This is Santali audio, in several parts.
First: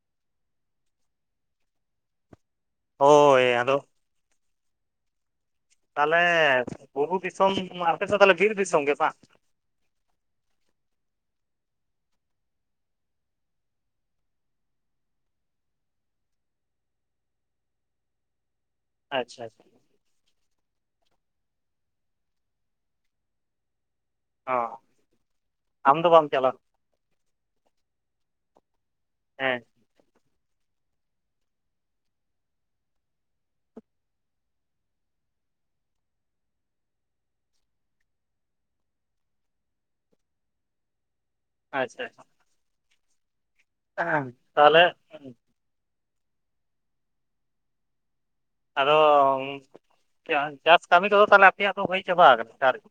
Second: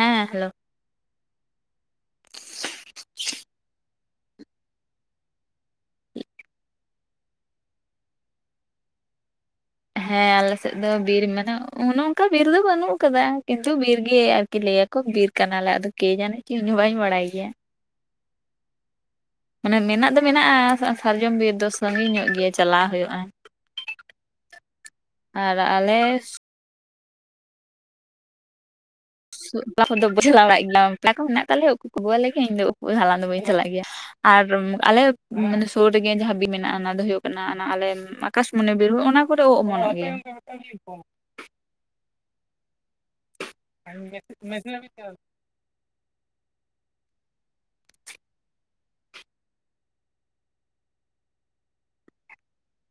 ᱦᱮᱸ ᱦᱮᱞᱳ ᱦᱳᱭ ᱟᱫᱚ ᱛᱟᱦᱞᱮ ᱵᱩᱨᱩ ᱫᱤᱥᱚᱢ ᱟᱯᱮᱥᱮᱫ ᱫᱚ ᱛᱟᱦᱚᱞᱮ ᱵᱤᱨ ᱫᱤᱥᱚᱢ ᱜᱮ ᱵᱟᱝ ᱦᱮᱸ ᱟᱞᱮᱥᱮᱫ ᱫᱚ ᱵᱤᱨ ᱢᱟᱱᱮ ᱚᱱᱮ ᱚᱱᱠᱟ ᱵᱤᱨ ᱫᱚ ᱵᱟᱹᱱᱩᱜ ᱟᱠᱟᱫᱟ ᱠᱤᱱᱛᱩ ᱵᱤᱨ ᱜᱮ ᱟᱨᱠᱤ ᱠᱤ ᱞᱟᱹᱭᱟᱠᱚ ᱵᱤᱨ ᱠᱟᱱᱟᱞᱮ ᱟᱫᱚ ᱠᱮ ᱡᱟᱱᱤᱡ ᱠᱤ ᱤᱧ ᱦᱚᱸ ᱵᱟᱹᱧ ᱵᱟᱲᱟᱭ ᱜᱮᱭᱟ᱾ ᱟᱪᱪ ᱟᱪᱷᱟ᱾ ᱢᱟᱱᱮ ᱢᱮᱱᱟᱜ ᱫᱚ ᱢᱮᱱᱟᱜᱼᱟ ᱥᱟᱨᱡᱚᱢ ᱵᱤᱨ ᱫᱚ ᱥᱟᱺᱜᱤᱧ ᱧᱚᱜ ᱜᱮᱭᱟ ᱪᱟᱞᱟᱣ ᱦᱩᱭᱩᱜᱼᱟ᱾ ᱚ ᱟᱨ ᱟᱢ ᱫᱚ ᱟᱞᱮᱥ᱾ ᱵᱟᱢ ᱪᱟᱞᱟᱣ ᱥᱚ ᱦᱮᱸ ᱠᱷᱚᱫᱚ ᱵᱩᱡᱷᱟᱣ ᱫᱟᱲᱟᱜ ᱜᱮᱭᱟᱢ ᱵᱟᱯᱞᱟ ᱠᱚ ᱢᱮᱱᱟᱜ ᱛᱟᱞᱮᱭᱟ ᱩᱠᱩ ᱠᱚ ᱟᱜᱩ ᱟᱞᱮᱮᱭᱟ ᱤᱧ ᱫᱚ ᱩᱠᱩ ᱦᱟᱞᱟᱝ ᱫᱚ ᱵᱟᱹᱧ ᱪᱟᱞᱟᱜ ᱜᱮᱭᱟ᱾ ᱟᱨ ᱟᱞᱮᱮ ᱥᱩᱨ ᱨᱮᱜᱮ ᱡᱟᱦᱟᱸ ᱵᱤ ᱢᱮᱱᱟᱜᱼᱟ ᱚᱱᱟ ᱫᱚ ᱦᱩᱭᱩᱜ ᱠᱟᱱᱟ ᱟᱞᱮ᱾ ᱟᱠᱟᱥᱢᱚᱱᱤ ᱵᱤᱨᱦᱚ ᱚᱱᱟ ᱠᱚᱨᱮ ᱚᱜ ᱚᱢᱚᱱᱚᱜ ᱜᱮᱭᱟ᱾ ᱟᱪᱪᱷᱟ ᱾ ᱢᱮ ᱢᱮᱥᱤᱞ ᱛᱟᱦᱚᱞᱮ ᱢᱤᱫ [unintelligible] ᱟᱫᱚ ᱪᱟᱥ ᱠᱟᱹᱢᱤ ᱠᱚᱫᱚ ᱛᱟᱦᱚᱞᱮ ᱟᱯᱮᱭᱟᱜ ᱫᱚ ᱦᱩᱭ ᱪᱟᱵᱟ ᱠᱟᱱᱟ ᱥᱮ ᱟᱨᱤᱭᱟ?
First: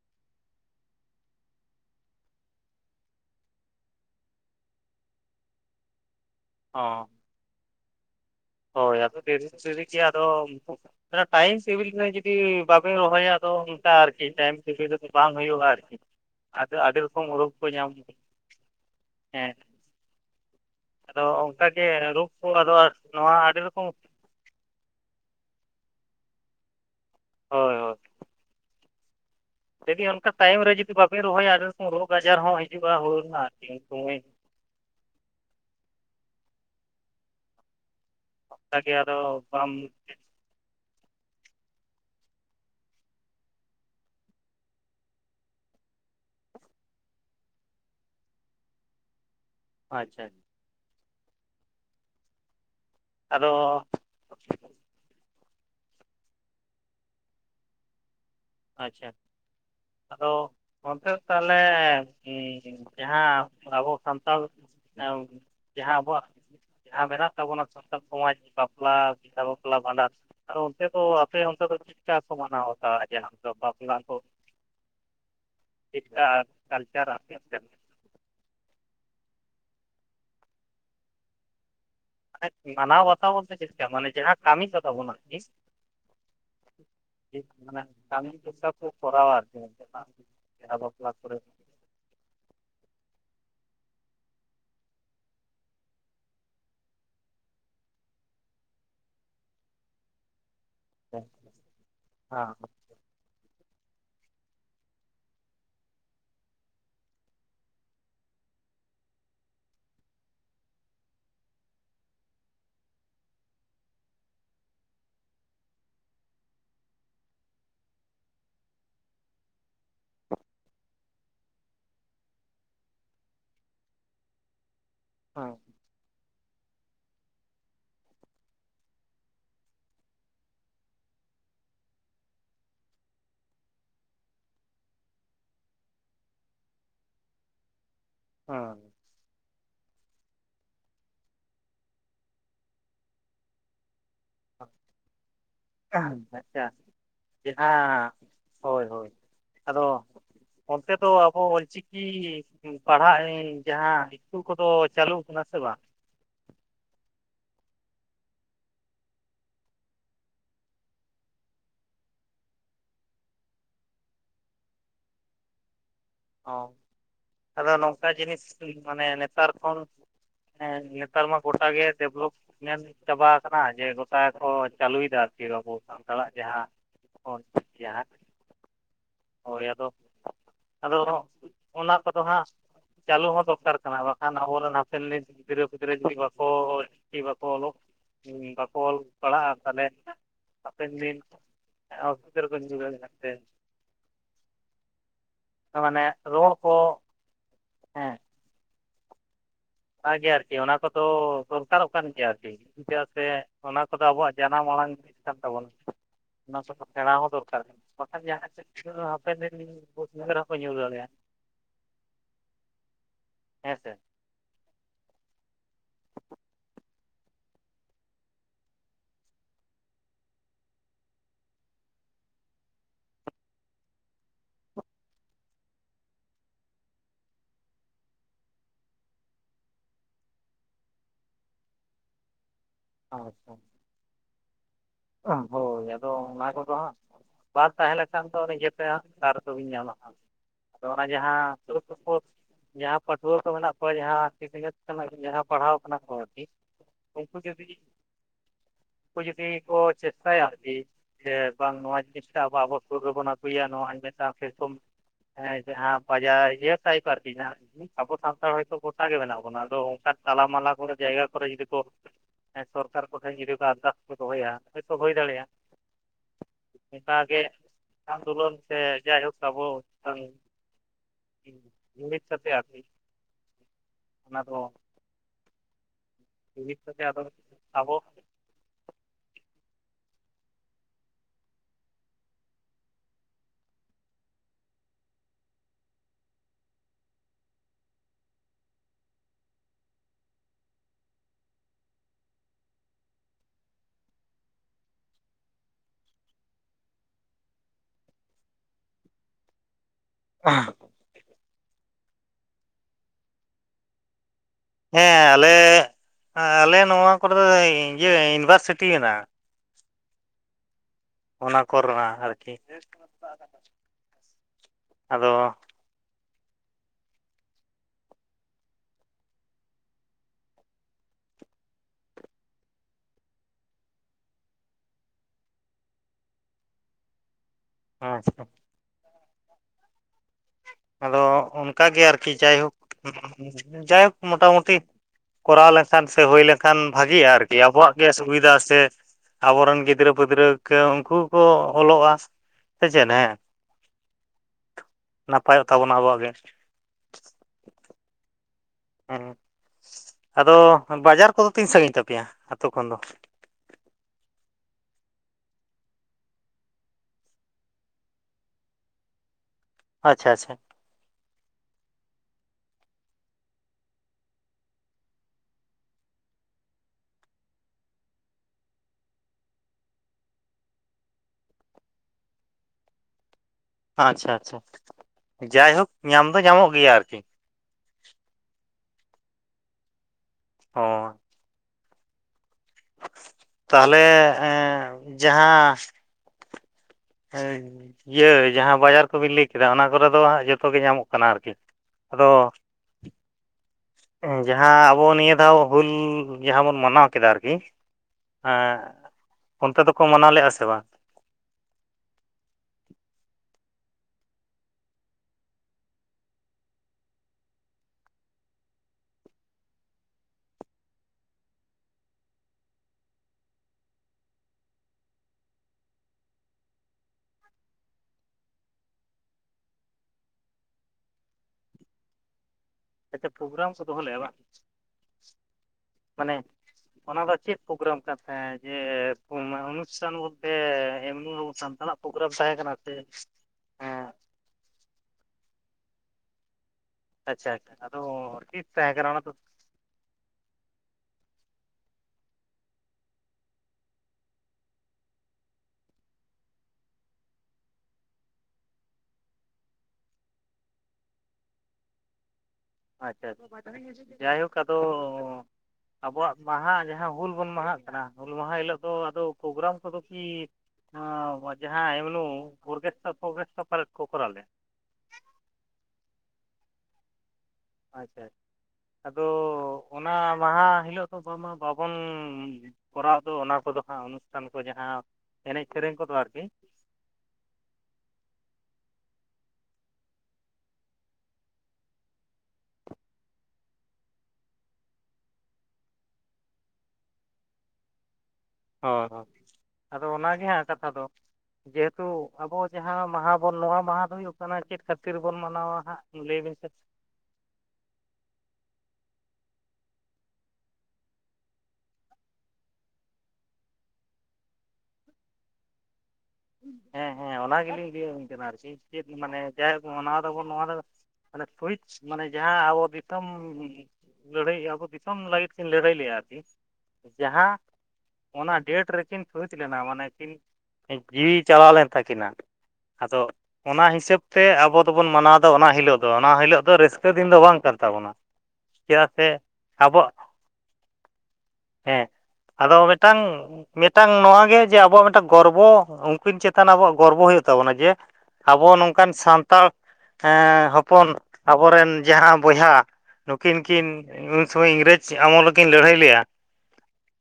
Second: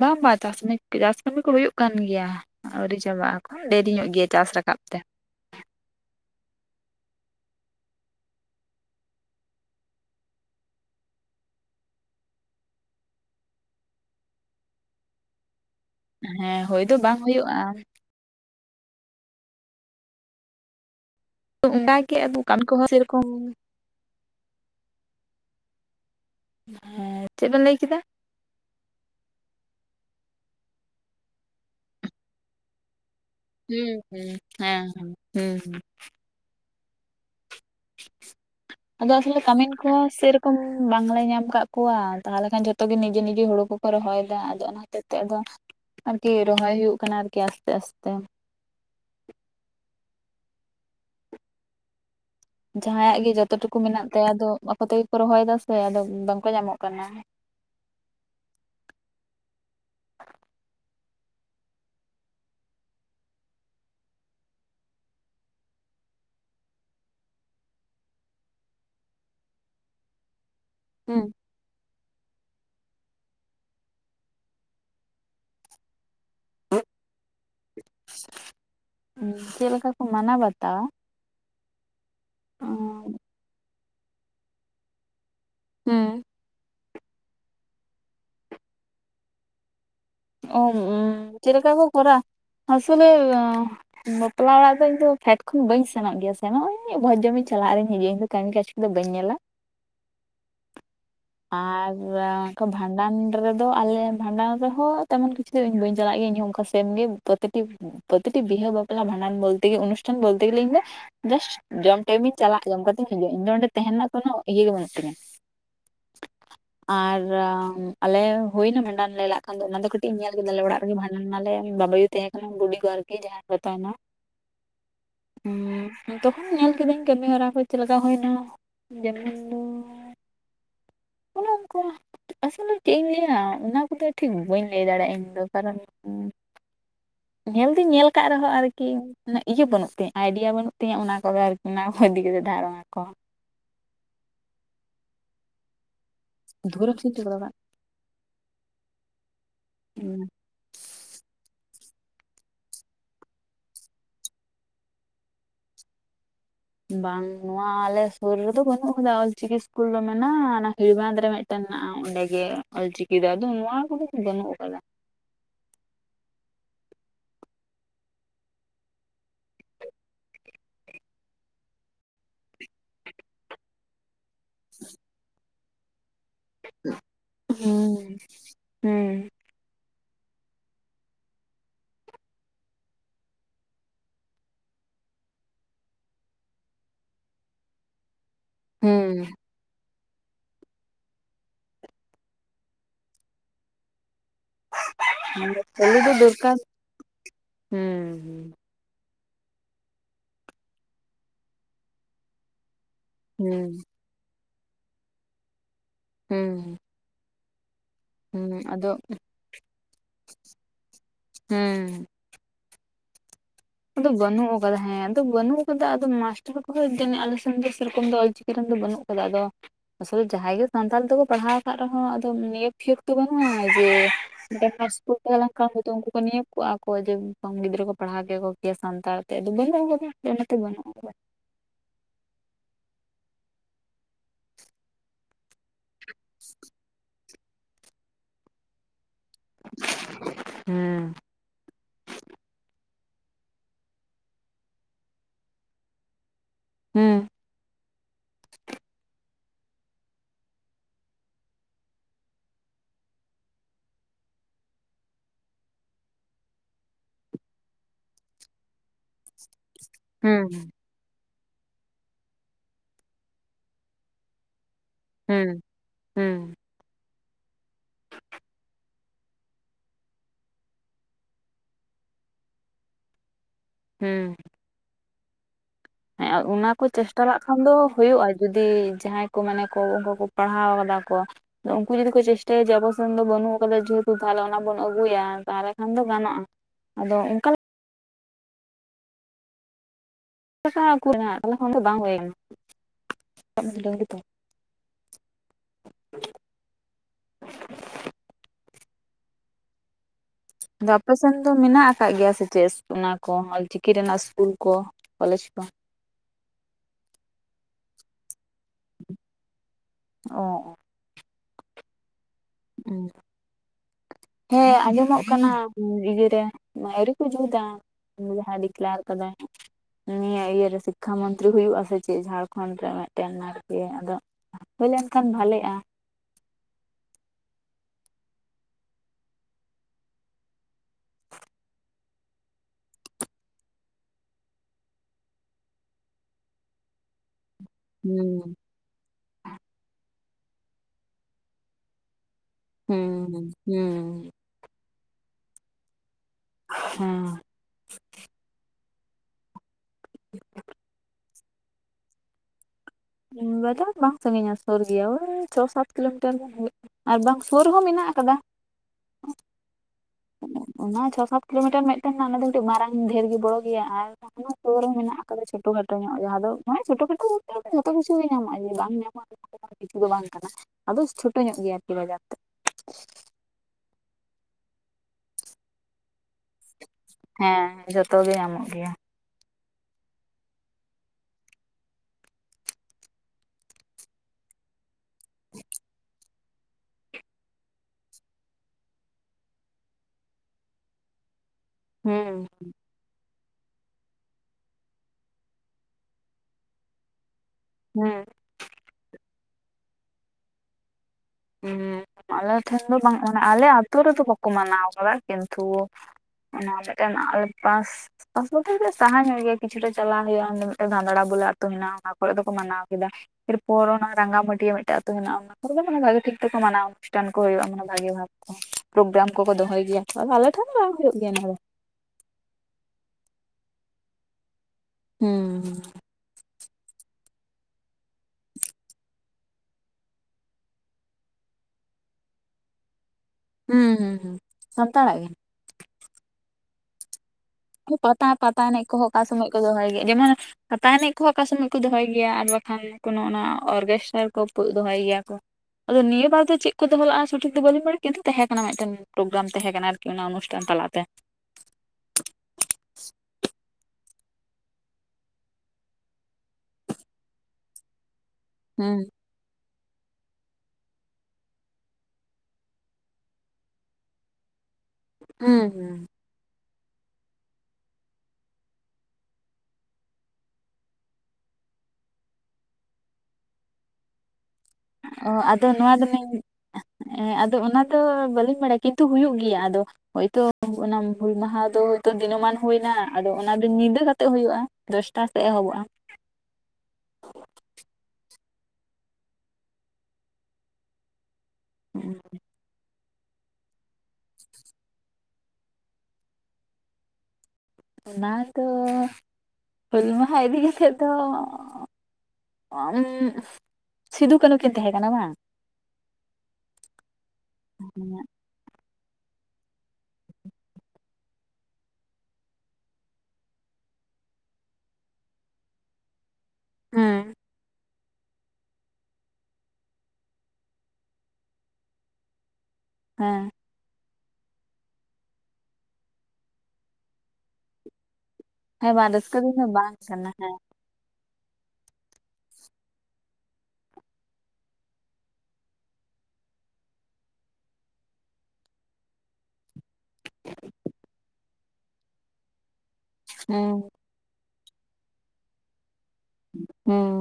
ᱵᱟᱝ ᱵᱟᱝ ᱪᱟᱥ ᱪᱟᱥ ᱠᱟᱹᱢᱤ ᱠᱚ ᱦᱩᱭᱩᱜ ᱠᱟᱱ ᱜᱮᱭᱟ᱾ ᱟᱹᱣᱨᱤ ᱪᱟᱵᱟᱜᱼᱟ ᱮᱠᱷᱚᱱ ᱰᱮᱨᱤ ᱧᱚᱜ ᱜᱮᱭᱟ ᱪᱟᱥ ᱨᱟᱠᱟᱵ ᱛᱮ ᱦᱚᱸ ᱦᱳᱭ ᱟᱫᱚ ᱰᱤᱨ ᱫᱚ ᱰᱤᱨᱤᱜ ᱜᱮᱭᱟ ᱟᱫᱚ ᱴᱟᱭᱤᱢ ᱴᱮᱵᱤᱞ ᱨᱮ ᱡᱩᱫᱤ ᱵᱟᱵᱤᱱ ᱨᱚᱦᱚᱭᱟ ᱟᱫᱚ ᱚᱱᱠᱟ ᱟᱨᱠᱤ ᱴᱟᱭᱤᱢ ᱴᱮᱵᱤᱞ ᱫᱚ ᱵᱟᱝ ᱦᱩᱭᱩᱜᱼᱟ ᱟᱨᱠᱤ᱾ ᱦᱮᱸ ᱟᱫᱚ ᱦᱳᱭ ᱫᱚ ᱟᱹᱰᱤ ᱵᱟᱝ ᱨᱚᱠᱚᱢ ᱩᱨᱩᱠ ᱦᱩᱭᱩᱜᱼᱟ ᱠᱚ ᱧᱟᱢ ᱦᱮᱸ᱾ ᱟᱫᱚ ᱛᱚ ᱚᱱᱠᱟᱜᱮ ᱨᱩᱯ ᱠᱚ ᱠᱟᱹᱢᱤ ᱟᱫᱚ ᱠᱚᱦᱚᱸ ᱥᱮᱨᱚᱠᱚᱢ ᱱᱚᱣᱟ ᱟᱹᱰᱤ ᱨᱚᱠᱚᱢ᱾ ᱦᱮᱸ ᱪᱮᱫ ᱵᱮᱱ ᱦᱳᱭ ᱦᱳᱭ ᱞᱟᱹᱭᱠᱮᱫᱟ᱾ ᱡᱩᱫᱤ ᱚᱱᱠᱟ ᱴᱟᱭᱤᱢ ᱨᱮ ᱡᱩᱫᱤ ᱵᱟᱵᱤᱱ ᱨᱚᱦᱚᱭᱟ ᱟᱫᱚ ᱨᱳᱜᱽ ᱟᱡᱟᱨ ᱦᱚᱸ ᱦᱤᱡᱩᱜᱼᱟ ᱦᱩᱲᱩ ᱨᱮᱱᱟᱜ᱾ ᱟᱨᱠᱤ ᱩᱱ ᱦᱩᱸ ᱥᱚᱢᱚᱭ ᱦᱩᱸ ᱦᱮᱸ ᱦᱮᱸ ᱦᱩᱸ ᱦᱩᱸ᱾ ᱚᱱᱠᱟᱜᱮ ᱟᱫᱚ ᱟᱥᱚᱞᱮ ᱵᱟᱢ ᱠᱟᱹᱢᱤᱱ ᱠᱚ ᱥᱮᱨ᱾ ᱠᱚ ᱵᱟᱝᱞᱮ ᱧᱟᱢ ᱠᱟᱜ ᱠᱚᱣᱟ ᱛᱟᱦᱚᱞᱮ ᱠᱷᱟᱱ ᱡᱷᱚᱛᱚ ᱜᱮ ᱱᱤᱡᱮ ᱱᱤᱡᱮ ᱦᱩᱲᱩ ᱠᱚᱠᱚ ᱨᱚᱦᱚᱭᱫᱟ ᱟᱫᱚ ᱚᱱᱟ ᱦᱚᱛᱮᱡ ᱛᱮ ᱟᱫᱚ᱾ ᱟᱨᱠᱤ ᱨᱚᱦᱚᱭ ᱦᱩᱭᱩᱜ ᱠᱟᱱᱟ ᱟᱨᱠᱤ ᱟᱥᱛᱮ ᱟᱥᱛᱮ᱾ ᱟᱪᱪᱷᱟ᱾ ᱡᱟᱦᱟᱸᱭᱟᱜ ᱜᱮ ᱟᱫᱚ ᱡᱚᱛ ᱴᱩᱠᱩ ᱢᱮᱱᱟᱜ ᱛᱟᱭᱟ ᱟᱫᱚ ᱟᱠᱚ ᱛᱮᱜᱮ ᱠᱚ ᱨᱚᱦᱚᱭ ᱫᱟ ᱥᱮ ᱟᱫᱚ ᱵᱟᱝᱠᱚ ᱧᱟᱢᱚᱜ ᱠᱟᱱᱟ᱾ ᱟᱪᱪᱷᱟ ᱟᱫᱚ ᱚᱱᱛᱮ ᱫᱚ ᱛᱟᱦᱚᱞᱮᱻ ᱡᱟᱦᱟᱸ ᱟᱵᱚ ᱥᱟᱱᱛᱟᱲ ᱡᱟᱦᱟᱸ ᱟᱵᱚᱣᱟᱜ᱾ ᱡᱟᱦᱟᱸ ᱢᱮᱱᱟᱜ ᱛᱟᱵᱚᱱᱟ ᱥᱟᱱᱛᱟᱲ ᱥᱚᱢᱟᱡᱽ ᱵᱟᱯᱞᱟ ᱵᱤᱦᱟᱹ ᱵᱟᱯᱞᱟ ᱵᱷᱟᱰᱟᱱ᱾ ᱟᱨ ᱚᱱᱛᱮ ᱫᱚ ᱦᱮᱸ ᱟᱯᱮ ᱚᱱᱛᱮ ᱫᱚ ᱪᱮᱫ ᱠᱟ ᱠᱚ ᱢᱟᱱᱟᱣ ᱫᱟ ᱡᱟᱱᱟᱢ ᱟᱫᱚ ᱵᱟᱯᱞᱟ ᱠᱚ ᱪᱮᱫ ᱠᱟ ᱠᱟᱞᱪᱟᱨ ᱟᱯᱮ ᱥᱮᱫ ᱪᱮᱫ ᱞᱮᱠᱟ ᱠᱚ ᱢᱟᱱᱟᱣ ᱵᱟᱛᱟᱣᱟ᱾ ᱢᱟᱱᱟᱣ ᱵᱟᱛᱟᱣ ᱵᱚᱞᱛᱮ ᱪᱮᱫ ᱞᱮᱠᱟ ᱢᱟᱱᱮ ᱡᱟᱦᱟᱸ ᱠᱟᱹᱢᱤ ᱠᱚ ᱛᱟᱵᱚᱱ ᱟᱨ ᱠᱤ ᱦᱩᱸ᱾ ᱢᱟᱱᱮ ᱠᱟᱹᱢᱤ ᱪᱮᱫᱠᱟ ᱠᱚ ᱠᱚᱨᱟᱣ ᱟᱨᱠᱤ ᱚᱱᱛᱮᱱᱟᱜ᱾ ᱚ ᱪᱮᱫ ᱞᱮᱠᱟ ᱠᱚ ᱠᱚᱨᱟ ᱟᱥᱚᱞᱮᱻ᱾ ᱵᱟᱯᱞᱟ ᱚᱲᱟᱜ ᱫᱚ ᱤᱧ ᱫᱚ ᱯᱷᱮᱰ ᱠᱷᱚᱱ ᱵᱟᱹᱧ ᱥᱮᱱᱚᱜ ᱜᱮᱭᱟ ᱥᱮᱱᱚ ᱵᱷᱚᱡᱽ ᱡᱚᱢᱤᱧ ᱪᱟᱞᱟᱜ ᱟᱨ ᱤᱧ ᱦᱤᱡᱩᱜᱼᱟ ᱤᱧ ᱫᱚ ᱠᱟᱹᱢᱤ ᱠᱟᱡ᱾ ᱫᱚ ᱵᱟᱹᱧ ᱧᱮᱞᱼᱟ ᱦᱮᱸ ᱟᱨ ᱦᱮᱸ ᱚᱱᱠᱟ ᱵᱷᱟ᱾ ᱵᱷᱟᱸᱰᱟᱱ ᱨᱮᱫᱚ ᱟᱞᱮ ᱵᱷᱟᱸᱰᱟᱱ ᱨᱮᱦᱚᱸ᱾ ᱛᱮᱢᱚᱱ ᱠᱤᱪᱷᱩ ᱫᱚᱧᱟᱹᱧ ᱪᱟᱞᱟᱜ ᱜᱮᱭᱟᱧ ᱦᱚᱸ ᱚᱱᱠᱟ ᱥᱮᱢ ᱜᱮ ᱯᱨᱚᱛᱤᱴᱤ ᱯᱨᱚᱛᱤᱴᱤ ᱵᱤᱦᱟᱹ ᱵᱟᱯᱞᱟ ᱵᱟᱱᱰᱟᱱ ᱵᱚᱞᱛᱮᱜᱮ ᱩᱱᱩᱥ᱾ ᱵᱚᱞᱛᱮᱜᱮᱞᱮ ᱤᱧ ᱫᱚ᱾ ᱡᱟᱥᱴ ᱡᱚᱢ ᱴᱟᱭᱤᱢ ᱤᱧ ᱪᱟᱞᱟᱜ ᱡᱚᱢ ᱠᱟᱛᱮᱧ ᱦᱤᱡᱩᱜᱼᱟ ᱤᱧ ᱫᱚ ᱚᱸᱰᱮ ᱛᱟᱦᱮ ᱨᱮᱱᱟᱜ ᱠᱳᱱᱳ ᱤᱭᱟᱹ ᱜᱮ ᱵᱟᱹᱱᱩᱜ ᱛᱤᱧᱟ᱾ ᱟᱨ ᱟᱞᱮ ᱦᱩᱭᱱᱟ ᱢᱮᱱᱰᱟᱱ ᱞᱮ ᱞᱟᱜ ᱠᱷᱟᱱ ᱫᱚ ᱚᱱᱟ ᱫᱚ ᱠᱟᱹᱴᱤᱡ᱾ ᱛᱤᱧ ᱧᱮᱞ ᱠᱮᱫᱟᱞᱮ ᱚᱲᱟᱜ ᱨᱮᱜᱮ ᱵᱷᱟᱸᱰ ᱱᱟᱞᱮ ᱵᱟᱵᱟᱭᱩ ᱛᱟᱦᱮᱸ ᱠᱟᱱᱟ ᱵᱩᱰᱤ ᱠᱚ ᱟᱨᱠᱤ ᱡᱟᱦᱟᱭᱮ ᱜᱚᱛᱚᱭ ᱱᱟ ᱦᱩᱸ ᱻ ᱛᱚᱠᱷᱚᱱ ᱧᱮᱞ ᱠᱤᱫᱟᱹᱧ ᱠᱟᱹᱢᱤ ᱦᱚᱨᱟ ᱠᱚ ᱪᱮᱫ ᱞᱮᱠᱟ ᱦᱩᱭᱮᱱᱟ ᱡᱮᱢᱚᱱ ᱫᱚ᱾ ᱚᱱᱮ ᱚᱱᱠᱟ ᱟᱥᱚᱞ ᱫᱚ ᱪᱮᱫ ᱤᱧ ᱞᱟᱹᱭᱟ ᱚᱱᱟ ᱠᱚᱫᱚ ᱴᱷᱤᱠ ᱵᱟᱹᱧ ᱞᱟᱹᱭ ᱫᱟᱲᱮᱭᱟᱜᱼᱟ ᱤᱧ ᱫᱚ ᱠᱟᱨᱚᱱ᱾ ᱧᱮᱞ ᱫᱩᱧ ᱧᱮᱞ ᱟᱠᱟᱫ ᱨᱮᱦᱚᱸ ᱟᱨᱠᱤ ᱤᱭᱟᱹ ᱵᱟᱹᱱᱩᱜ ᱛᱤᱧ᱾ ᱟᱭᱰᱤᱭᱟ ᱵᱟᱹᱱᱩᱜ ᱛᱤᱧᱟᱹ ᱚᱱᱟ ᱠᱚᱜᱮ ᱟᱨᱠᱤ ᱚᱱᱟ ᱠᱚ ᱤᱫᱤ ᱠᱟᱛᱮᱫ ᱫᱷᱟᱨᱚᱱᱟ ᱠᱚ᱾ ᱮᱦᱮᱢ᱾ ᱟᱪᱪᱷᱟ ᱫᱷᱩᱨᱟᱹᱢ ᱥᱤᱫ ᱠᱟᱫᱟ ᱵᱟᱝ ᱡᱟᱦᱟᱸ ᱦᱳᱭ ᱦᱳᱭ ᱟᱫᱚ ᱦᱩᱸ ᱚᱱᱛᱮ ᱫᱚ ᱟᱵᱚ ᱚᱞ ᱪᱤᱠᱤ ᱯᱟᱲᱦᱟᱜᱧ ᱡᱟᱦᱟᱸ ᱤᱥᱠᱩᱞ ᱠᱚᱫᱚ ᱪᱟᱹᱞᱩ ᱠᱟᱱᱟ ᱥᱮ ᱵᱟᱝ ᱵᱟᱝ ᱱᱚᱶᱟ ᱟᱞᱮ ᱥᱩᱨ ᱨᱮᱫᱚ ᱵᱟᱹᱱᱩᱜ ᱟᱠᱟᱫᱟ ᱚᱞ ᱪᱤᱠᱤ ᱤᱥᱠᱩᱞ ᱫᱚ ᱢᱮᱱᱟᱜᱼᱟ ᱦᱤᱲ ᱵᱟᱸᱫᱽ ᱨᱮ ᱢᱤᱫᱴᱟᱹᱝ ᱢᱮᱱᱟᱜᱼᱟ ᱚᱸᱰᱮ ᱜᱮ ᱚᱞ ᱪᱤᱠᱤ ᱟᱫᱚ ᱱᱚᱣᱟ ᱠᱚᱫᱚ ᱵᱟᱹᱱᱩᱜ ᱟᱠᱟᱫᱟ ᱚ ᱟᱫᱚ ᱱᱚᱝᱠᱟ ᱡᱤᱱᱤᱥ ᱢᱟᱱᱮ ᱱᱮᱛᱟᱨ ᱠᱷᱚᱱ ᱦᱮᱸ ᱱᱮᱛᱟᱨ ᱢᱟ ᱜᱚᱴᱟ ᱜᱮ ᱰᱮᱵᱷᱞᱚᱯ ᱢᱮᱱ ᱪᱟᱵᱟ ᱟᱠᱟᱱᱟ ᱡᱮ [unintelligible] ᱪᱟᱹᱞᱩᱭᱮᱫᱟ ᱟᱨᱠᱤ ᱨᱚᱵᱚ ᱥᱟᱶ ᱦᱮᱸᱻ ᱦᱮᱸᱻ ᱦᱳᱭ ᱟᱫᱚ ᱟᱫᱚ ᱚᱱᱟ ᱠᱚᱫᱚ ᱦᱟᱸᱜ ᱪᱟᱹᱞᱩ ᱦᱚᱸ ᱫᱚᱨᱠᱟᱨ ᱠᱟᱱᱟ ᱵᱟᱠᱷᱟᱱ ᱟᱵᱚᱨᱮᱱ ᱦᱟᱯᱮᱱ ᱫᱤᱱ ᱜᱤᱫᱽᱨᱟᱹ ᱯᱤᱫᱽᱨᱟᱹ ᱡᱩᱫᱤ ᱵᱟᱠᱚ ᱚᱞᱪᱤ ᱵᱟᱠᱚ ᱚᱞᱚᱜ᱾ ᱚᱞ ᱦᱩᱸ᱾ ᱯᱟᱲᱦᱟᱜᱼᱟ ᱛᱟᱦᱚᱞᱮ ᱦᱟᱯᱮᱱ ᱫᱤᱱ ᱚᱥᱩᱵᱤᱫᱟ ᱨᱮᱠᱚ ᱧᱩᱨᱦᱩ ᱫᱟᱲᱮᱼᱟ ᱥᱮ [unintelligible] ᱢᱟᱱᱮ ᱫᱚ ᱨᱚᱲ ᱫᱚᱨᱠᱟᱨ ᱠᱚ ᱦᱮᱸ ᱦᱮᱸ [unintelligible] ᱟᱨᱠᱤ ᱚᱱᱟ ᱠᱚᱫᱚ ᱫᱚᱨᱠᱟᱨᱚᱜ ᱠᱟᱱ ᱜᱮᱭᱟ ᱟᱨᱠᱤ ᱟᱥ ᱦᱩᱸ ᱟᱵᱚᱣᱟᱜ ᱡᱟᱱᱟᱢ ᱟᱲᱟᱝ ᱢᱤᱫ ᱟᱠ ᱛᱟᱵᱚᱱᱟ ᱚᱱᱟ ᱦᱩᱸ ᱠᱚᱫᱚ ᱥᱮᱬᱟ ᱦᱚᱸ ᱫᱚᱨᱠᱟᱨ ᱠᱟᱱᱟ ᱵᱟᱠᱷᱟᱱ ᱡᱟᱦᱟᱸ ᱦᱩᱸ ᱥᱮᱫ ᱟᱫᱚ ᱦᱟᱯᱮᱱ ᱫᱤᱱ ᱵᱩᱥᱱᱚᱨ ᱦᱚᱸᱯᱮ ᱧᱩᱨ ᱫᱟᱲᱮᱭᱟᱜᱼᱟ ᱦᱩᱸ ᱦᱮᱸ ᱥᱮ ᱟᱫᱚ ᱵᱟᱹᱱᱩᱜ ᱟᱠᱟᱫᱟ ᱦᱮᱸ ᱟᱫᱚ ᱵᱟᱹᱱᱩᱜ ᱟᱠᱟᱫᱟ ᱟᱫᱚ ᱢᱟᱥᱴᱟᱨ ᱠᱚ ᱦᱟᱹᱱ ᱟᱞᱮ ᱥᱮᱱ ᱫᱚ ᱥᱮᱨᱚᱠᱚᱢ ᱫᱚ ᱚᱞ ᱪᱤᱠᱤ ᱨᱮᱱ ᱫᱚ ᱵᱟᱹᱱᱩᱜ ᱟᱠᱟᱫᱟ ᱪᱮᱫᱟᱜ ᱫᱚ ᱟᱥᱚᱞ ᱡᱟᱦᱟᱸᱭ ᱜᱮ ᱥᱟᱱᱛᱟᱲᱤ ᱛᱮᱠᱚ ᱯᱟᱲᱦᱟᱣ ᱟᱠᱟᱫ ᱨᱮᱦᱚᱸ ᱟᱫᱚ ᱱᱤᱭᱟᱹ ᱯᱷᱤᱭᱠ ᱫᱚ ᱵᱟᱹᱱᱩᱜᱼᱟ ᱡᱮ ᱢᱤᱫ ᱠᱩᱞ ᱛᱟᱦᱮᱸ ᱞᱮᱱ ᱠᱷᱟᱱ ᱩᱱᱠᱩ ᱠᱚ ᱱᱤᱭᱟᱹ ᱠᱚᱜᱼᱟ ᱠᱚ ᱡᱮ ᱵᱟᱝ ᱜᱤᱫᱽᱨᱟᱹ ᱠᱚ ᱯᱟᱲᱦᱟᱣ ᱜᱮᱭᱟᱠᱚ ᱥᱟᱱᱛᱟᱲ ᱛᱮᱫ ᱫᱚ ᱵᱟᱹᱱᱩᱜ [unintelligible] ᱚᱱᱟᱛᱮ ᱵᱟᱹᱱᱩᱜᱼᱟ ᱟᱪᱪᱷᱟ ᱦᱳᱭ ᱟᱫᱚ ᱚᱱᱟ ᱠᱚᱫᱚ ᱦᱜ ᱵᱟᱝ ᱛᱟᱦᱮᱸ ᱞᱮᱠᱷᱟᱱ ᱫᱚ ᱱᱤᱡᱮᱛᱮ ᱦ ᱚᱵᱤᱱ ᱧᱟᱢᱟ ᱟᱫᱚ ᱚᱱᱟ ᱦᱩᱸ ᱡᱟᱦᱟᱸ [unintelligible] ᱡᱟᱦᱟᱸ ᱯᱟᱹᱴᱷᱩᱣᱟᱹ ᱠᱚ ᱢᱮᱱᱟᱜ ᱠᱚᱣᱟ [unintelligible] ᱡᱟᱦᱟᱸ ᱯᱟᱲᱦᱟᱣᱟᱠᱟᱱᱟ ᱠᱚ ᱟᱨᱠᱤ ᱦᱩᱸ ᱩᱱᱠᱩ ᱡᱩᱫᱤ ᱩᱱᱠᱩ ᱡᱩᱫᱤ ᱠᱚ ᱪᱮᱥᱴᱟᱭᱟ ᱟᱨᱠᱤ ᱦᱮ ᱵᱟᱝ ᱱᱚᱣᱟ ᱡᱤᱱᱤᱥ ᱟᱵᱚ ᱟᱵᱚ ᱠᱚ ᱜᱮᱵᱚᱱ ᱟᱹᱜᱩᱭᱟ ᱱᱚᱣᱟᱧ ᱢᱮ ᱯᱷ ᱠᱚ ᱦᱮᱸ ᱡᱟᱦᱟᱸ ᱵᱟᱡᱟᱨ ᱤᱭᱟᱹ ᱴᱟᱭᱤᱯ ᱟᱨᱠᱤ ᱟᱵᱚ ᱥᱟᱱᱛᱟᱲ ᱦᱚᱭᱛᱚ ᱜᱚᱴᱟ ᱜᱮ ᱢᱮᱱᱟᱜ ᱵᱚᱱᱟ ᱟᱫᱚ ᱦᱩᱸ ᱛᱟᱞᱟᱢᱟᱞᱟ ᱠᱚᱨᱮ ᱡᱟᱭᱜᱟ ᱠᱚᱨᱮ ᱡᱩᱫᱤ ᱠᱚ ᱥᱚᱨᱠᱟᱨ ᱠᱚᱴᱷᱮᱱ ᱡᱩᱫᱤ ᱟᱨᱫᱟᱥ ᱠᱚ ᱫᱚᱦᱚᱭᱟ ᱦᱚᱭ ᱛᱚ ᱦᱩᱭ ᱦᱩᱸ ᱫᱟᱲᱮᱭᱟᱜᱼᱟ ᱦᱩᱸ ᱚᱱᱠᱟᱜᱮ ᱟᱱᱫᱳᱞᱚᱱ ᱥᱮ ᱡᱟᱭᱦᱳᱠ ᱟᱵᱚ ᱥᱟᱸᱼᱼ ᱤ [unintelligible] ᱥᱟᱛᱮ ᱟᱨᱤ ᱦᱮᱸ ᱟᱫᱚ ᱦᱮᱸ ᱚᱱᱟ ᱠᱚ ᱠᱚᱜᱮ ᱟᱫᱚ ᱪᱮᱥᱴᱟ ᱞᱟᱜ ᱠᱷᱟᱱ ᱫᱚ ᱟᱵᱚ ᱦᱩᱭᱩᱜᱼᱟ ᱡᱩᱫᱤ ᱡᱟᱦᱟᱸᱭ ᱠᱚ ᱢᱟᱱᱮ ᱠᱚ ᱩᱱᱠᱩ ᱠᱚ ᱯᱟᱲᱦᱟᱣᱟᱠᱟᱫ ᱠᱚ ᱟᱫᱚ ᱩᱱᱠᱩ ᱡᱩᱫᱤ ᱠᱚ ᱪᱮᱥᱴᱟᱭᱟ ᱡᱮ ᱟᱵᱚ ᱥᱮᱱ ᱫᱚ ᱵᱟᱹᱱᱩᱜ ᱠᱟᱫᱟ ᱡᱮᱦᱮᱛᱩ ᱛᱟᱦᱚᱞᱮ ᱚᱱᱟ ᱵᱚᱱ ᱟᱹᱜᱩᱭᱟ ᱛᱟᱦᱚᱞᱮ ᱠᱷᱟᱱ ᱫᱚ ᱜᱟᱱᱚᱜᱼᱟ ᱟᱫᱚ ᱚᱱᱠᱟ [unintelligible] [unintelligible] ᱫᱚ ᱵᱟᱝ ᱦᱩᱭ ᱟᱠᱟᱱᱟ [unintelligible] [unintelligible] ᱟᱫᱚ ᱟᱯᱮᱥᱮᱱ ᱫᱚ ᱢᱮᱱᱟᱜ ᱟᱠᱟᱫ ᱜᱮᱭᱟ ᱥᱮ ᱪᱮᱫ ᱚᱱᱟ ᱠᱚ ᱚᱞ ᱪᱤᱠᱤ ᱨᱮᱱᱟᱜ ᱠᱚ ᱦᱮᱸ ᱠᱚᱞᱮᱡᱽ ᱟᱞᱮ ᱠᱚ? ᱟᱞᱮ ᱱᱚᱣᱟ ᱠᱚᱨᱮ ᱫᱚ ᱤᱭᱟᱹ ᱤᱭᱩᱱᱤᱵᱷᱟᱨᱥᱤᱴᱤ ᱢᱮᱱᱟᱜᱼᱟ ᱚᱸᱻ ᱚᱸᱻ ᱚᱱᱟ ᱠᱚᱨᱮ ᱟᱨᱠᱤ ᱚ ᱦᱮᱸ ᱟᱸᱡᱚᱢᱚᱜ ᱟᱫᱚ [unintelligible] ᱡᱟᱦᱟᱸᱭ ᱫᱤᱠᱞᱟᱨ ᱟᱠᱟᱫᱟᱭ ᱱᱤᱭᱟᱹ ᱤᱭᱟᱹᱨᱮ ᱥᱤᱠᱠᱷᱟ ᱢᱚᱱᱛᱨᱤ ᱦᱩᱭᱩᱜᱼᱟ ᱥᱮ ᱪᱮᱫ ᱡᱷᱟᱲᱠᱷᱚᱸᱰ ᱨᱮ ᱢᱤᱫᱴᱮᱱ ᱟᱨᱠᱤ ᱟᱫᱚ ᱦᱩᱭᱟᱹ ᱞᱮᱱᱠᱷᱟᱱ ᱵᱷᱟᱞᱮᱜᱼᱟ ᱟᱪᱪᱷᱟ ᱟᱫᱚ ᱚᱱᱠᱟ ᱜᱮ ᱟᱨᱠᱤ ᱡᱟᱭᱦᱳᱠ ᱡᱟᱭᱦᱳᱠ ᱢᱚᱴᱟᱢᱩᱴᱤ ᱠᱚᱨᱟᱣ ᱞᱮᱱᱠᱷᱟᱱ ᱥᱮ ᱦᱩᱭ ᱞᱮᱱᱠᱷᱟᱱ ᱵᱷᱟᱜᱤᱭᱟ ᱟᱨᱠᱤ ᱟᱵᱚᱣᱟᱜ ᱜᱮ ᱦᱩᱸ ᱥᱩᱵᱷᱤᱫᱟ ᱥᱮ ᱟᱵᱚᱨᱮᱱ ᱜᱤᱫᱽᱨᱟᱹ ᱯᱤᱫᱽᱨᱟᱹ ᱠᱚ ᱩᱱᱠᱩ ᱠᱚ ᱚᱞᱚᱜ-ᱟ ᱦᱩᱸ ᱦᱩᱸ ᱱᱟᱯᱟᱭᱚᱜ ᱛᱟᱵᱚᱱᱟ ᱟᱵᱚᱣᱟᱜ ᱜᱮ ᱦᱩᱸ ᱦᱮᱸ ᱟᱫᱚ ᱵᱟᱡᱟᱨ ᱠᱚᱫᱚ ᱛᱤᱱ ᱥᱟᱺᱜᱤᱧ ᱛᱟᱯᱮᱭᱟ ᱟᱹᱛᱩ ᱠᱷᱚᱱ ᱫᱚ ᱵᱟᱡᱟᱨ ᱵᱟᱝ ᱥᱟᱺᱜᱤᱧᱟ ᱥᱩᱨ ᱜᱮᱭᱟ ᱳᱭ ᱪᱷᱚ ᱥᱟᱛ ᱠᱤᱞᱳ ᱢᱤᱴᱟᱨ ᱜᱟᱱ ᱦᱩᱭᱩᱜ-ᱟ ᱟᱨ ᱵᱟᱝ ᱥᱩᱨ ᱨᱮᱦᱚᱸ ᱢᱮᱱᱟᱜ ᱟᱠᱟᱫᱟ ᱟᱪᱪᱷᱟ ᱟᱪᱷᱟ ᱚᱱᱟ ᱪᱷᱚ ᱥᱟᱛ ᱠᱤᱞᱳᱢᱤᱴᱟᱨ ᱢᱤᱫᱴᱮᱱ ᱚᱱᱟ ᱫᱚᱴᱤᱡ ᱢᱟᱨᱟᱝ ᱰᱷᱮᱨ ᱜᱮ ᱵᱚᱲᱚ ᱜᱮᱭᱟ ᱟᱨ ᱥᱩᱨ ᱨᱮ ᱢᱮᱱᱟᱜ ᱟᱠᱟᱫᱟ ᱪᱷᱳᱴᱳ ᱠᱷᱟᱴᱳ ᱧᱚᱜ ᱡᱟᱦᱟᱸ ᱫᱚ ᱢᱟᱱᱮ ᱪᱳᱴᱳ ᱠᱷᱟᱴᱳ ᱵᱚᱞᱛᱮ ᱡᱷᱚᱛᱚ ᱠᱤᱪᱷᱩ ᱜᱮ ᱧᱟᱢᱚᱜ-ᱟ ᱡᱮ ᱵᱟᱝ ᱧᱟᱢᱚᱜ-ᱟ ᱚᱱᱠᱟᱱ ᱠᱤᱪᱷᱩ ᱫᱚ ᱵᱟᱝ ᱠᱟᱱᱟ ᱟᱫᱚ ᱪᱷᱳᱴᱳ ᱧᱚᱜ ᱜᱮᱭᱟ ᱟᱨᱠᱤ ᱵᱟᱡᱟᱨ ᱛᱮᱛ ᱟᱪᱪᱷᱟ ᱟᱪᱪᱷᱟ ᱡᱟᱭᱦᱳᱠ ᱧᱟᱢ ᱫᱚ ᱧᱟᱢᱚᱜ ᱜᱮᱭᱟ ᱟᱨᱠᱤ ᱦᱮᱸ ᱡᱷᱚᱛᱚ ᱜᱮ ᱧᱟᱢᱚᱜ ᱜᱮᱭᱟ ᱦᱚᱸ ᱛᱟᱦᱚᱞᱮ ᱮᱸ ᱡᱟᱦᱟᱸ ᱦᱮᱸ ᱤᱭᱟᱹ ᱡᱟᱦᱟᱸ ᱵᱟᱡᱟᱨ ᱠᱚᱵᱤᱱ ᱞᱟᱹᱭ ᱠᱮᱫᱟ ᱚᱱᱟ ᱠᱚᱨᱮ ᱫᱚ ᱦᱟᱸᱜ ᱡᱚᱛᱚ ᱜᱮ ᱧᱟᱢᱚᱜ ᱠᱟᱱᱟ ᱟᱨᱠᱤ ᱟᱫᱚ ᱦᱩᱸ ᱦᱩᱸ ᱡᱟᱦᱟᱸ ᱟᱵᱚ ᱱᱤᱭᱟᱹ ᱫᱷᱟᱣ ᱦᱩᱞ ᱡᱟᱦᱟᱸ ᱵᱚᱱ ᱢᱟᱱᱟᱣ ᱠᱮᱫᱟ ᱟᱨᱠᱤ ᱦᱩᱸ ᱮᱸ ᱚᱱᱛᱮ ᱫᱚᱠᱚ ᱢᱟᱱᱟᱣ ᱞᱮᱜ-ᱟ ᱥᱮ ᱵᱟᱝ ᱦᱮᱸ ᱟᱞᱮ ᱴᱷᱮᱱ ᱫᱚ ᱵᱟᱝ ᱢᱟᱱᱮ ᱟᱞᱮ ᱟᱹᱛᱳ ᱨᱮᱫᱚ ᱵᱟᱠᱚ ᱢᱟᱱᱟᱣ ᱟᱠᱟᱫᱟ ᱠᱤᱱᱛᱩ ᱚᱱᱟ ᱢᱤᱫᱴᱮᱱ ᱟᱞᱮ ᱯᱟᱥ [unintelligible] ᱥᱟᱦᱟ ᱧᱚᱜ ᱜᱮᱭᱟ ᱠᱤᱪᱷᱩ ᱴᱟᱜ ᱪᱟᱞᱟᱣ ᱦᱩᱭᱩᱜ-ᱟ ᱚᱸᱰᱮ ᱢᱤᱫᱴᱮᱱ ᱫᱷᱟᱸᱲᱟ ᱵᱚᱞᱮ ᱟ ᱟᱹᱛᱳ ᱢᱮᱱᱟᱜ ᱚᱱᱟ ᱠᱚᱨᱮ ᱫᱚᱠᱚ ᱢᱟᱱᱟᱣ ᱠᱮᱫᱟ ᱮᱨᱯᱚᱨ ᱚᱱᱟ ᱨᱟᱸᱜᱟᱢᱟᱹᱴᱤᱭᱟᱹ ᱢᱤᱫᱴᱮᱡ ᱟᱹᱛᱩ ᱢᱮᱱᱟᱜ-ᱟ ᱚᱱᱟ ᱠᱚ ᱫᱚ ᱱᱚᱜ-ᱚᱭ ᱴᱷᱤᱠ ᱛᱮᱠᱚ ᱢᱟᱱᱟᱣᱟ ᱚᱱᱩᱥᱴᱷᱟᱱ ᱠᱚ ᱦᱩᱭᱩᱜ-ᱟ ᱢᱟᱱᱮ ᱵᱷᱟᱜᱤ ᱵᱷᱟᱵ ᱛᱮ ᱯᱨᱳᱜᱨᱟᱢ ᱠᱚᱠᱚ ᱫᱚᱦᱚᱭ ᱜᱮᱭᱟ ᱛᱚ ᱟᱫᱚ ᱟᱞᱮ ᱴᱷᱮᱱ ᱵᱟᱝ ᱦᱩᱭᱩᱜ ᱜᱮᱭᱟ ᱱᱚ ᱫᱚ ᱟᱪᱪᱷᱟ ᱯᱨᱳᱜᱨᱟᱢ ᱠᱚ ᱫᱚᱦᱚ ᱞᱮᱜ-ᱟ ᱵᱟᱝ ᱦᱩᱸ ᱦᱩᱸ ᱢᱟᱱᱮ ᱚᱱᱟ ᱫᱚ ᱪᱮᱫ ᱯᱨᱳᱜᱨᱟᱢ ᱠᱟᱱ ᱛᱟᱦᱮᱸᱫ ᱡᱮ ᱚᱱᱩᱥᱴᱷᱟᱱ ᱢᱚᱫᱽᱷᱮ ᱮᱢᱱᱤ ᱟᱵᱚᱱ ᱥᱟᱱᱛᱟᱲᱟᱜ ᱯᱨᱳᱜᱨᱟᱢ ᱛᱟᱦᱮᱸ ᱠᱟᱱᱟ ᱛᱮ ᱦᱩᱸ ᱦᱩᱸ ᱦᱩᱸ ᱥᱟᱱᱛᱟᱲᱟᱜ ᱜᱮ ᱟᱪᱪᱷᱟ ᱟᱪᱪᱷᱟ ᱟᱫᱚ ᱯᱟᱛᱟ ᱯᱟᱛᱟ ᱛᱤᱥ ᱮᱱᱮᱡ ᱛᱟᱦᱮᱸ ᱠᱟᱱᱟ ᱠᱚᱦᱚᱸ ᱚᱠᱟ ᱚᱱᱟ ᱫᱚ ᱥᱚᱢᱚᱭ ᱠᱚ ᱫᱚᱦᱚᱭ ᱜᱮᱭᱟ ᱡᱮᱢᱚᱱ ᱯᱟᱛᱟ ᱮᱱᱮᱡ ᱠᱚ ᱦᱚᱸ ᱚᱠᱟ ᱥᱚᱢᱚᱭ ᱠᱚ ᱫᱚᱦᱚᱭ ᱜᱮᱭᱟ ᱟᱨ ᱵᱟᱠᱷᱟᱱ ᱠᱳᱱᱳ ᱚᱱᱟ ᱚᱨᱜᱮᱥᱴᱟᱨ ᱠᱚ ᱫᱚᱦᱚᱭ ᱜᱮᱭᱟ ᱠᱚ ᱟᱫᱚ ᱱᱤᱭᱟᱹ ᱵᱟᱨ ᱫᱚ ᱪᱮᱫ ᱠᱚ ᱫᱚᱦᱚ ᱞᱟᱜ-ᱟ ᱥᱚᱴᱷᱤᱠ ᱫᱚ ᱵᱟᱞᱤᱧ ᱵᱟᱰᱟᱭᱟ ᱠᱤᱱᱛᱩ ᱛᱟᱦᱮᱸ ᱠᱟᱱᱟ ᱢᱤᱫᱴᱮᱱ ᱯᱨᱳᱜᱨᱟᱢ ᱛᱟᱦᱮᱸ ᱠᱟᱱᱟ ᱟᱨᱠᱤ ᱚᱱᱟ ᱚᱱᱩᱥᱴᱷᱟᱱ ᱛᱟᱞᱟ ᱛᱮ ᱟᱪᱪᱷᱟ ᱟᱪᱪᱷᱟ ᱡᱟᱭᱦᱳᱠ ᱟᱫᱚ ᱟᱵᱚᱣᱟᱜ ᱢᱟᱦᱟ ᱡᱟᱦᱟᱸ ᱦᱩᱞ ᱵᱚᱱ ᱢᱟᱦᱟᱜ ᱠᱟᱱᱟ ᱦᱩᱞ ᱢᱟᱦᱟ ᱦᱤᱞᱚᱜ ᱫᱚ ᱦᱩᱸ ᱟᱫᱚ ᱯᱨᱳᱜᱨᱟᱢ ᱠᱚᱫᱚ ᱠᱤ ᱦᱚᱸ ᱡᱟᱦᱟᱸᱭ ᱮᱢᱱᱩ ᱚᱨᱜᱮᱥᱴᱟᱨ ᱯᱷᱚᱨᱜᱮᱥᱴᱟᱨ ᱯᱟᱞᱮᱫ ᱠᱚ ᱠᱚᱨᱟᱣ ᱞᱮᱫ-ᱟ ᱦᱩᱸ ᱦᱩᱸ ᱟᱪᱪᱷᱟ ᱟᱪᱪᱷᱟ ᱟᱫᱚ ᱚᱱᱟ ᱢᱟᱦᱟ ᱦᱤᱞᱳᱜ ᱫᱚ ᱵᱟᱝᱢᱟ ᱵᱟᱵᱚᱱ ᱠᱚᱨᱟᱣ ᱫᱚ ᱚᱱᱟ ᱠᱚᱫᱚ ᱦᱟᱸᱜ ᱚᱱᱩᱥᱴᱷᱟᱱ ᱠᱚ ᱡᱟᱦᱟᱸ ᱮᱱᱮᱡ ᱥᱮᱨᱮᱧ ᱠᱚᱫᱚ ᱟᱨᱠᱤ ᱦᱮᱸ ᱟᱫᱚ ᱚᱱᱟ ᱫᱚ ᱵᱟᱹᱞᱤᱧ ᱵᱟᱰᱟᱭᱟ ᱠᱤᱱᱛᱩ ᱦᱩᱭᱩᱜ ᱜᱮᱭᱟ ᱟᱫᱚ ᱦᱳᱭᱛᱳ ᱚᱱᱟ ᱦᱩᱞ ᱢᱟᱦᱟ ᱫᱚ ᱦᱭᱛᱳ ᱫᱤᱱᱟᱹᱢᱟᱱ ᱦᱩᱭᱱᱟ ᱟᱫᱚ ᱚᱱᱟ ᱫᱚ ᱧᱤᱫᱟᱹ ᱠᱟᱛᱮᱜ ᱦᱩᱭᱩᱜᱼᱟ ᱫᱚᱥᱴᱟ ᱥᱮᱫ ᱮᱦᱚᱵᱚᱜᱼᱟ ᱦᱚᱭ ᱦᱚᱭ ᱟᱫᱚ ᱚᱱᱟᱜᱮ ᱦᱟᱸᱜ ᱠᱟᱛᱷᱟ ᱫᱚ ᱡᱮᱦᱮᱛᱩ ᱟᱵᱚ ᱡᱟᱦᱟᱸ ᱢᱟᱦᱟ ᱵᱚᱱ ᱱᱚᱣᱟ ᱢᱟᱦᱟ ᱫᱚ ᱦᱩᱭᱩᱜ ᱠᱟᱱᱟ ᱪᱮᱫ ᱠᱷᱟᱹᱛᱤᱨ ᱵᱚᱱ ᱢᱟᱱᱟᱣᱟ ᱦᱟᱸᱜ ᱞᱟᱹᱭ ᱵᱤᱱ ᱥᱮ ᱚᱱᱟ ᱫᱚ ᱦᱩᱞ ᱢᱟᱦᱟ ᱤᱫᱤ ᱠᱟᱛᱮᱫ ᱫᱚ ᱚ ᱩᱸ ᱥᱤᱫᱩ ᱠᱟᱹᱱᱩ ᱠᱤᱱ ᱛᱟᱦᱮᱸ ᱠᱟᱱᱟ ᱵᱟᱝ ᱦᱮᱸ ᱦᱮᱸ ᱚᱱᱟ ᱜᱮᱞᱤᱧ ᱤᱫᱵᱤᱱ ᱠᱟᱱᱟ ᱟᱨᱠᱤ ᱪᱮᱫ ᱢᱟᱱᱮ ᱡᱟᱭᱦᱳᱠ ᱫᱚᱵᱚᱱ ᱱᱚᱣᱟ ᱫᱚ ᱢᱟᱱᱮ ᱥᱩᱦᱤᱪ ᱢᱟᱱᱮ ᱡᱟᱦᱟᱸ ᱟᱵᱚ ᱫᱤᱥᱚᱢ ᱞᱟᱹᱲᱦᱟᱹᱭ ᱟᱵᱚ ᱫᱤᱥᱚᱢ ᱞᱟᱹᱜᱤᱫ ᱠᱤᱱ ᱞᱟᱹᱲᱦᱟᱹᱭ ᱞᱮᱼᱟ ᱟᱨᱠᱤ ᱦᱮᱸ ᱡᱟᱦᱟᱸ ᱚᱱᱟ ᱰᱮᱴ ᱨᱮᱠᱤᱱ ᱥᱩᱦᱤᱛ ᱞᱮᱱᱟ ᱢᱟᱱᱮ ᱠᱤᱱ ᱡᱤᱣᱤ ᱪᱟᱞᱟᱣ ᱞᱮᱱ ᱛᱟᱠᱤᱱᱟ ᱟᱫᱚ ᱦᱮᱸ ᱚᱱᱟ ᱦᱤᱥᱟᱹᱵ ᱛᱮ ᱟᱵᱚ ᱫᱚᱵᱚᱱ ᱢᱟᱱᱟᱣ ᱫᱚ ᱚᱱᱟ ᱦᱤᱞᱳᱜ ᱫᱚ ᱚᱱᱟ ᱦᱤᱞᱳᱜ ᱫᱚ ᱨᱟᱹᱥᱠᱟᱹ ᱫᱤᱱ ᱫᱚ ᱵᱟᱝ ᱠᱟᱱ ᱛᱟᱵᱚᱱᱟ ᱦᱮᱸ ᱪᱮᱫᱟᱜ ᱵᱟᱝ ᱥᱮ ᱨᱟᱹᱥᱠᱟᱹ ᱫᱤᱱ ᱫᱚ ᱵᱟᱝ ᱟᱵᱚ ᱠᱟᱱᱟ ᱦᱮᱸ ᱦᱮᱸ ᱟᱫᱚ ᱢᱤᱫᱴᱟᱝ ᱢᱤᱫᱴᱟᱝ ᱱᱚᱣᱟ ᱜᱮ ᱡᱮ ᱟᱵᱚᱣᱟᱜ ᱢᱤᱫᱴᱟᱝ ᱜᱚᱨᱵᱚ ᱩᱱᱠᱤᱱ ᱪᱮᱛᱟᱱ ᱟᱵᱚᱣᱟᱜ ᱜᱚᱨᱵᱚ ᱦᱩᱭᱩᱜ ᱛᱟᱵᱚᱱᱟ ᱡᱮ ᱟᱵᱚ ᱱᱚᱝᱠᱟᱱ ᱥᱟᱱᱛᱟᱲ ᱦᱮᱸ ᱦᱚᱯᱚᱱ ᱟᱵᱚᱨᱮᱱ ᱡᱟᱦᱟᱸ ᱵᱚᱭᱦᱟ ᱱᱩᱠᱤᱱ ᱦᱮᱸ ᱠᱤᱱ ᱩᱱ ᱥᱚᱢᱚᱭ ᱤᱝᱨᱮᱡᱽ ᱟᱢᱚᱞ ᱨᱮᱠᱤᱱ ᱞᱟᱹᱲᱦᱟᱹᱭ ᱞᱮᱼᱟ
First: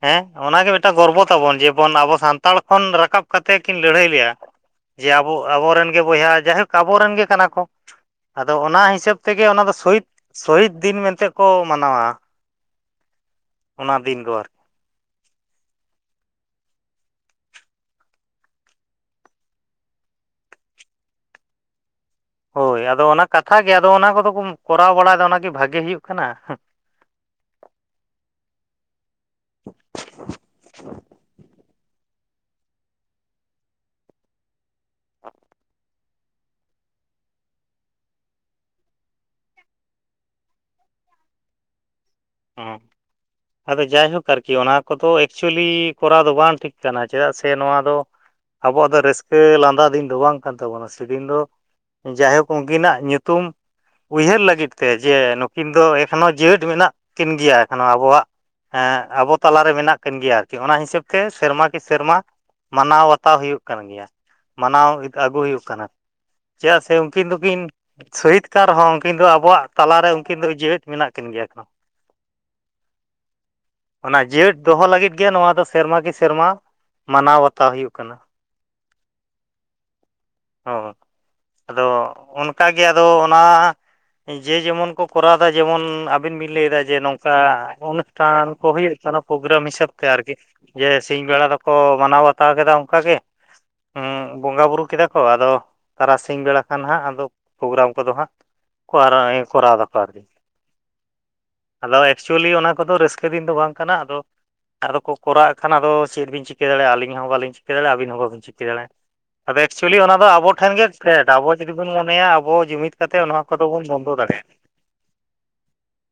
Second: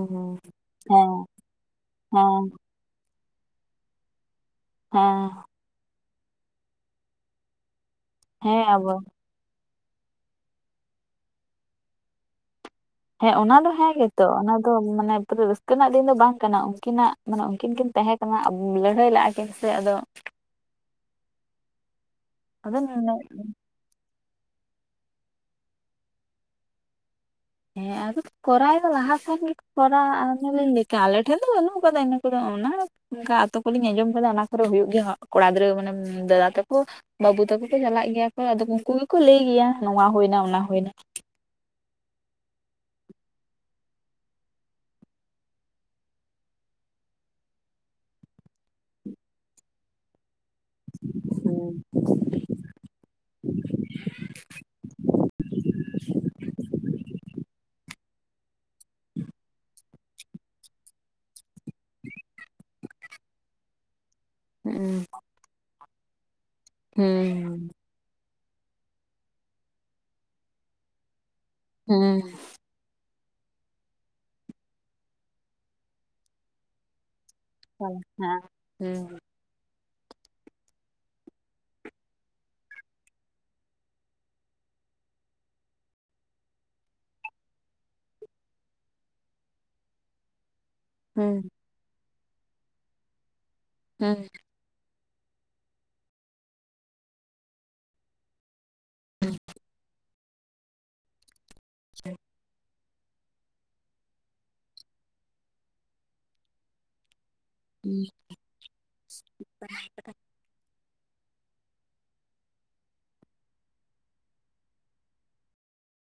ᱦᱮᱸ ᱚᱱᱟᱜᱮ ᱢᱤᱫᱴᱟᱝ ᱜᱚᱨᱵᱚ ᱛᱟᱵᱚᱱ ᱡᱮᱢᱚᱱ ᱟᱵᱚ ᱦᱮᱸ ᱥᱟᱱᱛᱟᱲ ᱠᱷᱚᱱ ᱨᱟᱠᱟᱵ ᱠᱟᱛᱮ ᱠᱤᱱ ᱞᱟᱹᱲᱦᱟᱹᱭ ᱞᱮᱭᱟ ᱡᱮ ᱦᱮᱸ ᱟᱵᱚ ᱟᱵᱚᱨᱮᱱ ᱵᱚᱭᱦᱟ ᱡᱟᱭᱦᱳᱠ ᱟᱵᱚᱨᱮᱱ ᱜᱮ ᱠᱟᱱᱟ ᱠᱚ ᱟᱫᱚ ᱦᱮᱸ ᱚᱱᱟ ᱟᱵᱚ ᱦᱤᱥᱟᱹᱵ ᱛᱮᱜᱮ ᱚᱱᱟ ᱫᱚ ᱥᱚᱦᱤᱫ ᱥᱚᱦᱤᱫ ᱫᱤᱱ ᱢᱮᱱᱛᱮ ᱠᱚ ᱢᱟᱱᱟᱣᱟ ᱦᱮᱸ ᱚᱱᱟ ᱫᱚ ᱦᱮᱸ ᱫᱤᱱ ᱜᱮᱛᱚ ᱫᱚ ᱟᱨᱠᱤ ᱚᱱᱟ ᱢᱟᱱᱮ ᱯᱩᱨᱟᱹ ᱨᱟᱹᱥᱠᱟᱹ ᱨᱮᱱᱟᱜ ᱫᱤᱱ ᱫᱚ ᱵᱟᱝ ᱠᱟᱱᱟ ᱩᱱᱠᱤᱱᱟᱜ ᱢᱟᱱᱮ ᱩᱱᱠᱤᱱ ᱠᱤᱱ ᱛᱟᱦᱮᱸ ᱠᱟᱱᱟ ᱞᱟᱹᱲᱦᱟᱹᱭ ᱞᱟᱜᱼᱟ ᱠᱤᱱ ᱥᱮ ᱟᱫᱚ ᱦᱳᱭ ᱟᱫᱚ ᱚᱱᱟ ᱠᱟᱛᱷᱟ ᱜᱮ ᱟᱫᱚ ᱚᱱᱟ ᱠᱚᱫᱚ ᱠᱚ ᱠᱚᱨᱟᱣ ᱵᱟᱲᱟᱭᱮᱫᱟ ᱚᱱᱟᱜᱮ ᱵᱷᱟᱹᱜᱤ ᱦᱩᱭᱩᱜ ᱠᱟᱱᱟ ᱦᱮᱸ ᱟᱫᱚ ᱠᱚᱨᱟᱣ ᱫᱚ ᱞᱟᱦᱟ ᱠᱷᱚᱱ ᱜᱮ ᱠᱚᱨᱟᱣ ᱟᱞᱤᱧ ᱟᱞᱮ ᱴᱷᱮᱱ ᱫᱚ ᱵᱟᱹᱱᱩᱜᱠᱟᱫᱟ ᱠᱚᱫᱚ ᱚᱱᱟ ᱚᱱᱠᱟ ᱟᱛᱳ ᱠᱚᱞᱤᱧ ᱟᱸᱡᱚᱢ ᱟᱠᱟᱫᱟ ᱚᱱᱟ ᱠᱚᱨᱮ ᱦᱩᱭᱩᱜ ᱜᱮᱭᱟ ᱠᱚᱲᱟ ᱜᱤᱫᱽᱨᱟᱹ ᱢᱟᱱᱮ ᱫᱟᱫᱟ ᱛᱟᱠᱚ ᱵᱟᱹᱵᱩ ᱛᱟᱠᱚ ᱠᱚ ᱪᱟᱞᱟᱜ ᱜᱮᱭᱟ ᱠᱚ ᱟᱫᱚ ᱩᱱᱠᱩ ᱜᱮᱠᱚ ᱞᱟᱹᱭ ᱜᱮᱭᱟ ᱱᱚᱶᱟ ᱦᱩᱭᱱᱟ ᱚᱱᱟ ᱦᱩᱭᱱᱟ ᱦᱩᱸ ᱟᱫᱚ ᱡᱟᱭᱦᱳᱠ ᱟᱨᱠᱤ ᱚᱱᱟ ᱠᱚᱫᱚ ᱮᱠᱪᱩᱭᱮᱞᱤ ᱠᱚᱨᱟᱣ ᱫᱚ ᱵᱟᱝ ᱴᱷᱤᱠ ᱠᱟᱱᱟ ᱪᱮᱫᱟᱜ ᱥᱮ ᱱᱚᱣᱟ ᱫᱚ ᱟᱵᱚᱣᱟᱜ ᱫᱚ ᱨᱟᱹᱥᱠᱟᱹ ᱞᱟᱸᱫᱟ ᱫᱤᱱ ᱫᱚ ᱵᱟᱝ ᱠᱟᱱ ᱛᱟᱵᱚᱱᱟ ᱥᱮᱫᱤᱱ ᱫᱚ ᱦᱩᱸ ᱡᱟᱭᱦᱳᱠ ᱩᱱᱠᱤᱱᱟᱜ ᱧᱩᱛᱩᱢ ᱩᱭᱦᱟᱹᱨ ᱞᱟᱹᱜᱤᱫ ᱛᱮ ᱡᱮ ᱱᱩᱠᱤᱱ ᱫᱚ ᱮᱠᱷᱚᱱᱳ ᱡᱮᱣᱮᱛ ᱢᱮᱱᱟᱜ ᱠᱤᱱ ᱜᱮᱭᱟ ᱮᱠᱷᱚᱱᱳ ᱟᱵᱚᱣᱟᱜ ᱮᱸ ᱟᱵᱚ ᱛᱟᱞᱟᱨᱮ ᱢᱮᱱᱟᱜ ᱠᱤᱱ ᱜᱮᱭᱟ ᱟᱨᱠᱤ ᱚᱱᱟ ᱦᱤᱥᱟᱹᱵ ᱛᱮ ᱥᱮᱨᱢᱟ ᱠᱤ ᱥᱮᱨᱢᱟ ᱢᱟᱱᱟᱣ ᱵᱟᱛᱟᱣ ᱦᱩᱭᱩᱜ ᱠᱟᱱ ᱜᱮᱭᱟ ᱢᱟᱱᱟᱣ ᱦᱩᱸ ᱟᱹᱜᱩ ᱦᱩᱭᱩᱜ ᱠᱟᱱᱟ ᱪᱮᱫᱟᱜ ᱥᱮ ᱩᱱᱠᱤᱱ ᱫᱚᱠᱤᱱ ᱦᱩᱸ ᱥᱩᱦᱤᱛ ᱠᱟᱨ ᱨᱮ ᱦᱚᱸ ᱩᱱᱠᱤᱱ ᱫᱚ ᱟᱵᱚᱣᱟᱜ ᱛᱟᱞᱟᱨᱮ ᱩᱱᱠᱤᱱ ᱫᱚ ᱡᱮᱣᱮᱛ ᱢᱮᱱᱟᱜ ᱠᱤᱱ ᱜᱮᱭᱟ ᱠᱤᱱ ᱜᱮᱭᱟ ᱮᱠᱦᱚᱱᱳ ᱦᱩᱸ ᱚᱱᱟ ᱡᱮᱣᱮᱫ ᱫᱚᱦᱚ ᱞᱟᱹᱜᱤᱫ ᱜᱮ ᱱᱚᱣᱟ ᱫᱚ ᱥᱮᱨᱢᱟ ᱠᱤ ᱥᱮᱨᱢᱟ ᱢᱟᱱᱟᱣ ᱵᱟᱛᱟᱣ ᱦᱩᱭᱩᱜ ᱦᱮᱸ ᱠᱟᱱᱟ ᱦᱮᱸ ᱦᱩᱸ ᱚ ᱟᱫᱚ ᱚᱱᱠᱟᱜᱮ ᱟᱫᱚ ᱚᱱᱟ ᱡᱮ ᱡᱮᱢᱚᱱ ᱠᱚ ᱠᱚᱨᱟᱣᱫᱟ ᱡᱮᱢᱚᱱ ᱟᱵᱤᱱ ᱵᱤᱱ ᱞᱟᱹᱭᱫᱟ ᱡᱮ ᱱᱚᱝᱠᱟ ᱴᱱᱟ ᱠᱚ ᱦᱳᱭᱳᱜ ᱠᱟᱱᱟ ᱯᱳᱜᱨᱟᱢ ᱦᱤᱥᱟᱹᱵ ᱛᱮ ᱟᱨᱠᱤ ᱡᱮ ᱥᱤᱧ ᱦᱩᱸ ᱵᱮᱲᱟ ᱫᱚᱠᱚ ᱢᱟᱱᱟᱣ ᱵᱟᱛᱟᱣ ᱠᱮᱫᱟ ᱚᱱᱠᱟᱜᱮ ᱦᱩᱸ ᱵᱚᱸᱜᱟ ᱵᱳᱩᱨᱩ ᱠᱮᱫᱟ ᱠᱚ ᱟᱫᱚ ᱛᱟᱨᱟᱥᱤᱧ ᱵᱮᱲᱟ ᱠᱷᱟᱱ ᱦᱟᱸᱜ ᱟᱫᱚ ᱯᱨᱳᱜᱨᱟᱢ ᱠᱚᱫᱚ ᱦᱟᱸᱜ ᱠᱚᱨᱟᱭ ᱫᱟᱠᱚ ᱟᱨᱠᱤ ᱟᱫᱚ ᱮᱠᱪᱩᱭᱮᱞᱤ ᱚᱱᱟ ᱠᱟ ᱫᱚ ᱨᱟᱹᱥᱠᱟᱹ ᱫᱤᱱ ᱫᱚ ᱵᱟᱝ ᱠᱟᱱᱟ ᱟᱫᱚ ᱟᱫᱚ ᱠᱚ ᱠᱚᱨᱟᱣᱮᱫ ᱠᱷᱟᱱ ᱟᱫᱚ ᱪᱮᱫ ᱵᱤᱱ ᱪᱤᱠᱟᱹ ᱫᱟᱲᱮᱭᱟᱜᱼᱟ ᱟᱹᱞᱤᱧ ᱦᱚᱸ ᱵᱟᱹᱞᱤᱧ ᱪᱤ ᱼᱼ ᱪᱮᱫᱟᱲᱟ ᱟᱵᱤᱱ ᱦᱚᱸ ᱵᱟᱵᱤᱱ ᱪᱤᱠᱟᱹ ᱫᱟᱲᱮᱜᱼᱟ [unintelligible] ᱮᱠᱪᱮᱞᱤ ᱚᱱᱟ ᱫᱚ ᱟᱵᱚ ᱴᱷᱮᱱ ᱜᱮ ᱯᱷᱮᱰ ᱟᱵᱚ ᱡᱩᱫᱤ ᱵᱚᱱ ᱢᱚᱱᱮᱭᱟ ᱟᱵᱚ ᱡᱩᱢᱤᱫ ᱠᱟᱛᱮ ᱱᱚᱣᱟ ᱠᱚᱫᱚ ᱵᱚᱱ ᱵᱚᱱᱫᱚ ᱫᱟᱲᱮᱭᱟᱜᱼᱟ